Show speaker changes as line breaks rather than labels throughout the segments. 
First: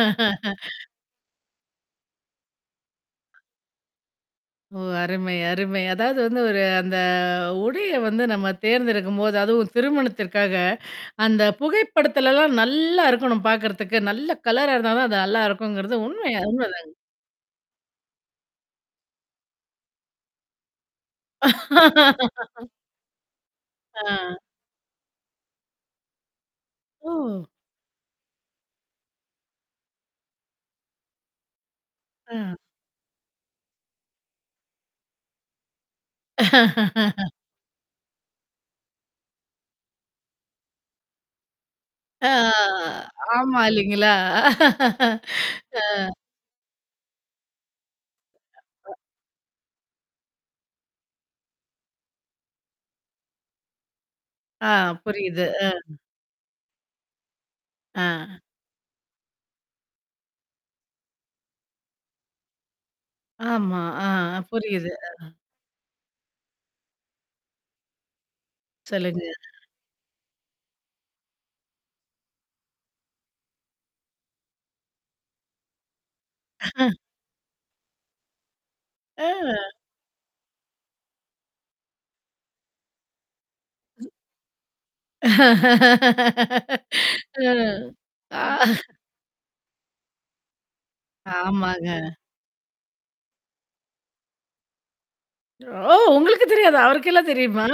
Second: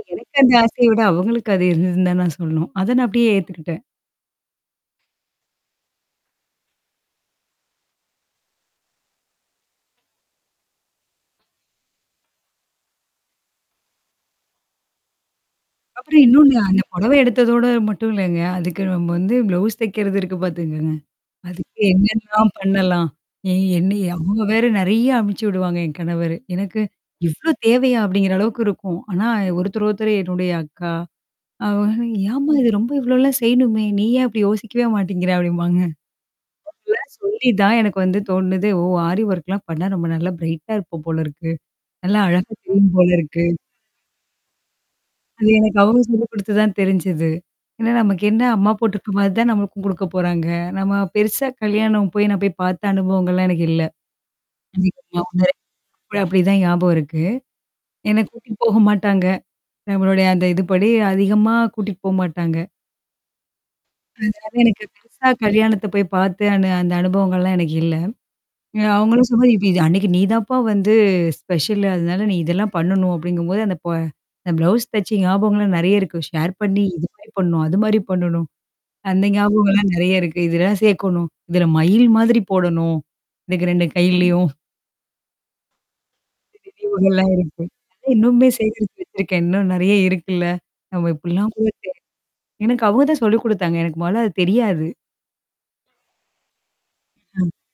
இல்ல எனக்கு அந்த ஆசைய விட அவங்களுக்கு அது இருந்ததுன்னு தான் நான் சொல்லணும். அத நான் அப்படியே ஏத்துக்கிட்டேன்.
ஓ! அருமை, அருமை. அதாவது வந்து ஒரு அந்த உடைய வந்து நம்ம தேர்ந்தெடுக்கும்போது, அதுவும் திருமணத்திற்காக அந்த புகைப்படுத்தலல்லாம் நல்லா இருக்கணும் பாக்கறதுக்கு. நல்லா கலரா இருந்தா தான் அது நல்லா இருக்குங்கிறது
அப்புறம்
உண்மை. அது
இன்னொண்ணு, நான் அந்த
உண்மதாங்க.
புடவ எடுத்ததோட மட்டும் இல்லங்க. அதுக்கு நம்ம வந்து ப்ளவுஸ் தக்கிறது இருக்கு பாத்துங்கங்க. அதுக்கு என்னென்னாம் பண்ணலாம்? ஏ என்ன
ஆ.
அவங்க வேற நெறைய அனுபிச்சு விடுவாங்க என் கணவரு. எனக்கு,
ஓ!
இவ்ளோ தேவையா? அப்படிங்கிற அளவுக்கு இருக்கும். ஆனா ஒருத்தரு ஒருத்தரு என்னுடைய அக்கா அவங்க ஏமா
ஆ.
இது ரொம்ப இவ்வளோலாம் செய்யணுமே! நீ ஏன் அப்டி யோசிக்கவே மாட்டேங்கிற? அப்டிம்பாங்க. அவங்களா சொல்லி தான் எனக்கு வந்து தோண்ணது. ஓ! ஆரி ஒர்க்லாம் பண்ணுனா நம்ப நல்லா பிரைட்டா இருப்போம் போல இருக்கு. நல்லா
ஆ
அழகா தெரியும் போல இருக்கு.
ஆமா இல்லைங்களா?
அது எனக்கு அவங்க
அ.
சொல்லி குடுத்து தான் தெரிஞ்சது. ஏன்னா நமக்கு என்ன அம்மா போட்டுருக்க மாரி தான் நம்மளுக்கும் குடுக்க போறாங்க. நம்ம பெருசா கல்யாணம் போய் நான் போய் பாத்த அனுபவங்கள்லாம் எனக்கு இல்ல.
ஆ,
[unintelligible]
புரியுது.
வாங்குறேன்.
அ.
அப்படிதான் ஞாபகம் இருக்கு. என்ன
அ.
கூட்டிட்டு போக மாட்டாங்க. நம்மளுடைய அந்த இதுபடி அதிகமா கூட்டிட்டு போமாட்டாங்க.
ஆமா. ஆ, அ
அது எனக்கு
புரியுது.
பெருசா
அ.
கல்யாணத்த போய் பாத்து அனு அந்த அனுபவங்கள்லாம் எனக்கு இல்ல. அ
சொல்லுங்க.
அவங்களும் சொல்லு இது, அது அன்னைக்கு நீதான்ப்பா வந்து ஸ்பெஷல். அதனால நீ இதெல்லாம் பண்ணணும் அப்ப்டிங்கும்போது அந்த ப அந்த ப்ளவுஸ் தச்ச ஞாபகங்கள்லாம் நெறைய இருக்கு. ஷேர் பண்ணி இது மாரி பண்ணணும். அது மாரி பண்ணணும். அந்த
அ.
ஞாபகங்கள்லாம் நெறைய இருக்கு. இதெல்லாம் சேக்கணும். இதுல மயில் மாதிரி போடணும். எனக்கு 2 கைலையும் [unintelligible] இவுங்கல்லாம்
அ.
இருக்கு. இ இன்னுமே
ஆ.
சேகரிச்சு வச்சிருக்கேன். இன்னும் நெறைய இருக்குல்ல. நம்ம இப்படிலாம் கூட
ஆமாங்க.
எனக்கு அவங்க தான் சொல்லிக் குடுத்தாங்க. எனக்கு மொதல அது தெரியாது.
ஓ! உங்களுக்கு தெரியாதா? அவருக்கெல்லாம்
ம்.
தெரியுமா?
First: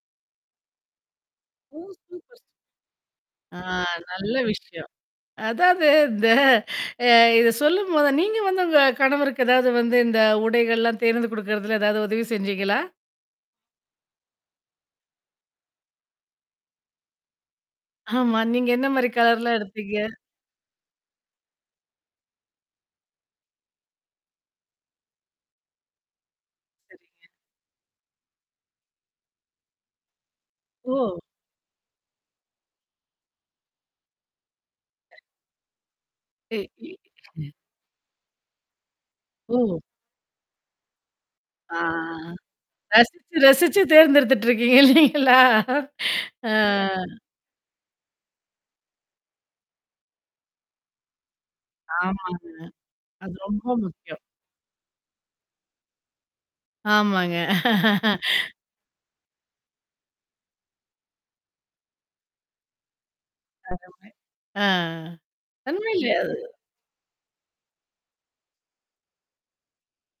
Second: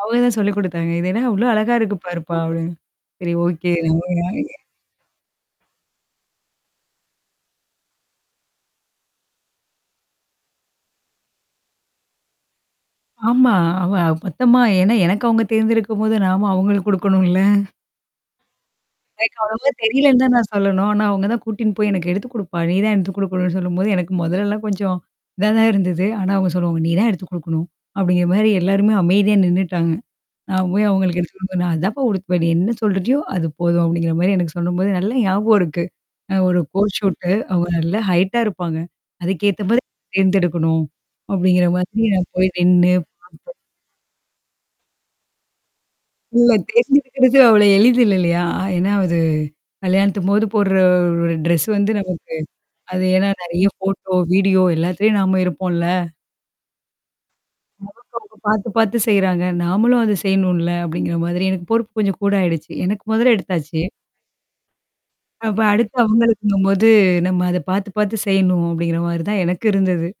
அவங்க தான் சொல்லிக் குடுத்தாங்க. இதன்னா அவ்வளோ அழகா
ஓ!
இருக்கு பாருப்பா
சூப்பர் சூ
அப்டின்னு. சரி
ஆ,
ஓகே
நல்ல
[unintelligible]
விஷயம். அதாவது இந்த அ இத சொல்லும்போத நீங்க வந்து உங்க கணவருக்கு ஏதாவது வந்து இந்த உடைகள்லாம் தேர்ந்து கொடுக்கறதல ஏதாவது உதவி செஞ்சீங்களா?
ஆமா. அவ பத்தமா ஏன்னா எனக்கு அவங்க தேர்ந்திருக்கும்போது நாம அவங்களுக்கு குடுக்கணும் இல்ல.
ஆமா. நீங்க என்ன மாரி
எனக்கு
கலர்லாம்
அவ்வளோ
எடுப்பீங்க?
தெரியலன்னு தான் நான் சொல்லணும். ஆனா அவவுங்க தான் கூட்டின்னு போய், "எனக்கு எடுத்துக் குடுப்பா. நீ தான் எடுத்துக் குடுக்கணும்னு." சொல்லும்போது, எனக்கு மொதல்லல்லாம் கொஞ்சம் இதான் தான் இருந்தது. ஆனா அவங்க சொல்லுவாங்க "நீ தான் எடுத்து
சரிங்க.
குடுக்கணும்." அப்படிங்கிற மாரி எல்லாருமே அமைதியா நின்னுட்டாங்க. நான் போய்
ஓ!
அவங்களுக்கு எடுத்து குடுக்கணும். "நான் அதான்ப்பா உடுத்துவன். நீ என்ன சொல்றயோ? அது போதும்." அப்டிங்கிற மாரி எனக்கு சொல்லும்போது, நல்ல ஞாபகம் இருக்கு. அ
எ
ஒரு
இ
கோர்ட் ஷூட்டு
ம்.
அவங்க நல்லா ஹைட்டா இருப்பாங்க. அதுக்கேத்த
ஓ!
மாரி தேர்ந்தெடுக்கணும். அப்படிங்கிற
ஆ.
மாரி நான் போய் நின்னு,
ரசிச்சு,
பாத்து
ரசிச்சு தேர்ந்தெடுத்துட்டுருக்கீங்க இல்லலைங்களா?
இல்ல
ஆ.
தேர்ந்து எடுக்கறது அவ்ள எளிது இல்ல இல்லையா? என்ன அது? கல்யாணித்தபோது போடுற ஒரு ட்ரெஸ் வந்து நமக்கு
ஆமாங்க.
அது ஏன்னா
அது ரொம்ப
நெறைய ஃபோட்டோ,
முக்கியம்.
வீடியோ எல்லாத்துலயும் நாம இருப்போம் இல்ல.
ஆமாங்க.
[unintelligible] பாத்து பாத்து செய்றாங்க. நாமளும் அத செய்யணும்ல, அப்படிங்கிற மாரி எனக்கு பொறுப்பு கொஞ்சம் கூட ஆயிடுச்சு. எனக்கு முதல்ல எடுத்தாச்சு.
அதுவுமே ஆ
அப்ப
ஓண்ணு
அடுத்து
இல்லே
அவங்களுக்குங்கும்போது நம்ம அத பார்த்து பார்த்து செய்யணும். அப்டிங்கிற மாரி தான் எனக்கு இருந்தது.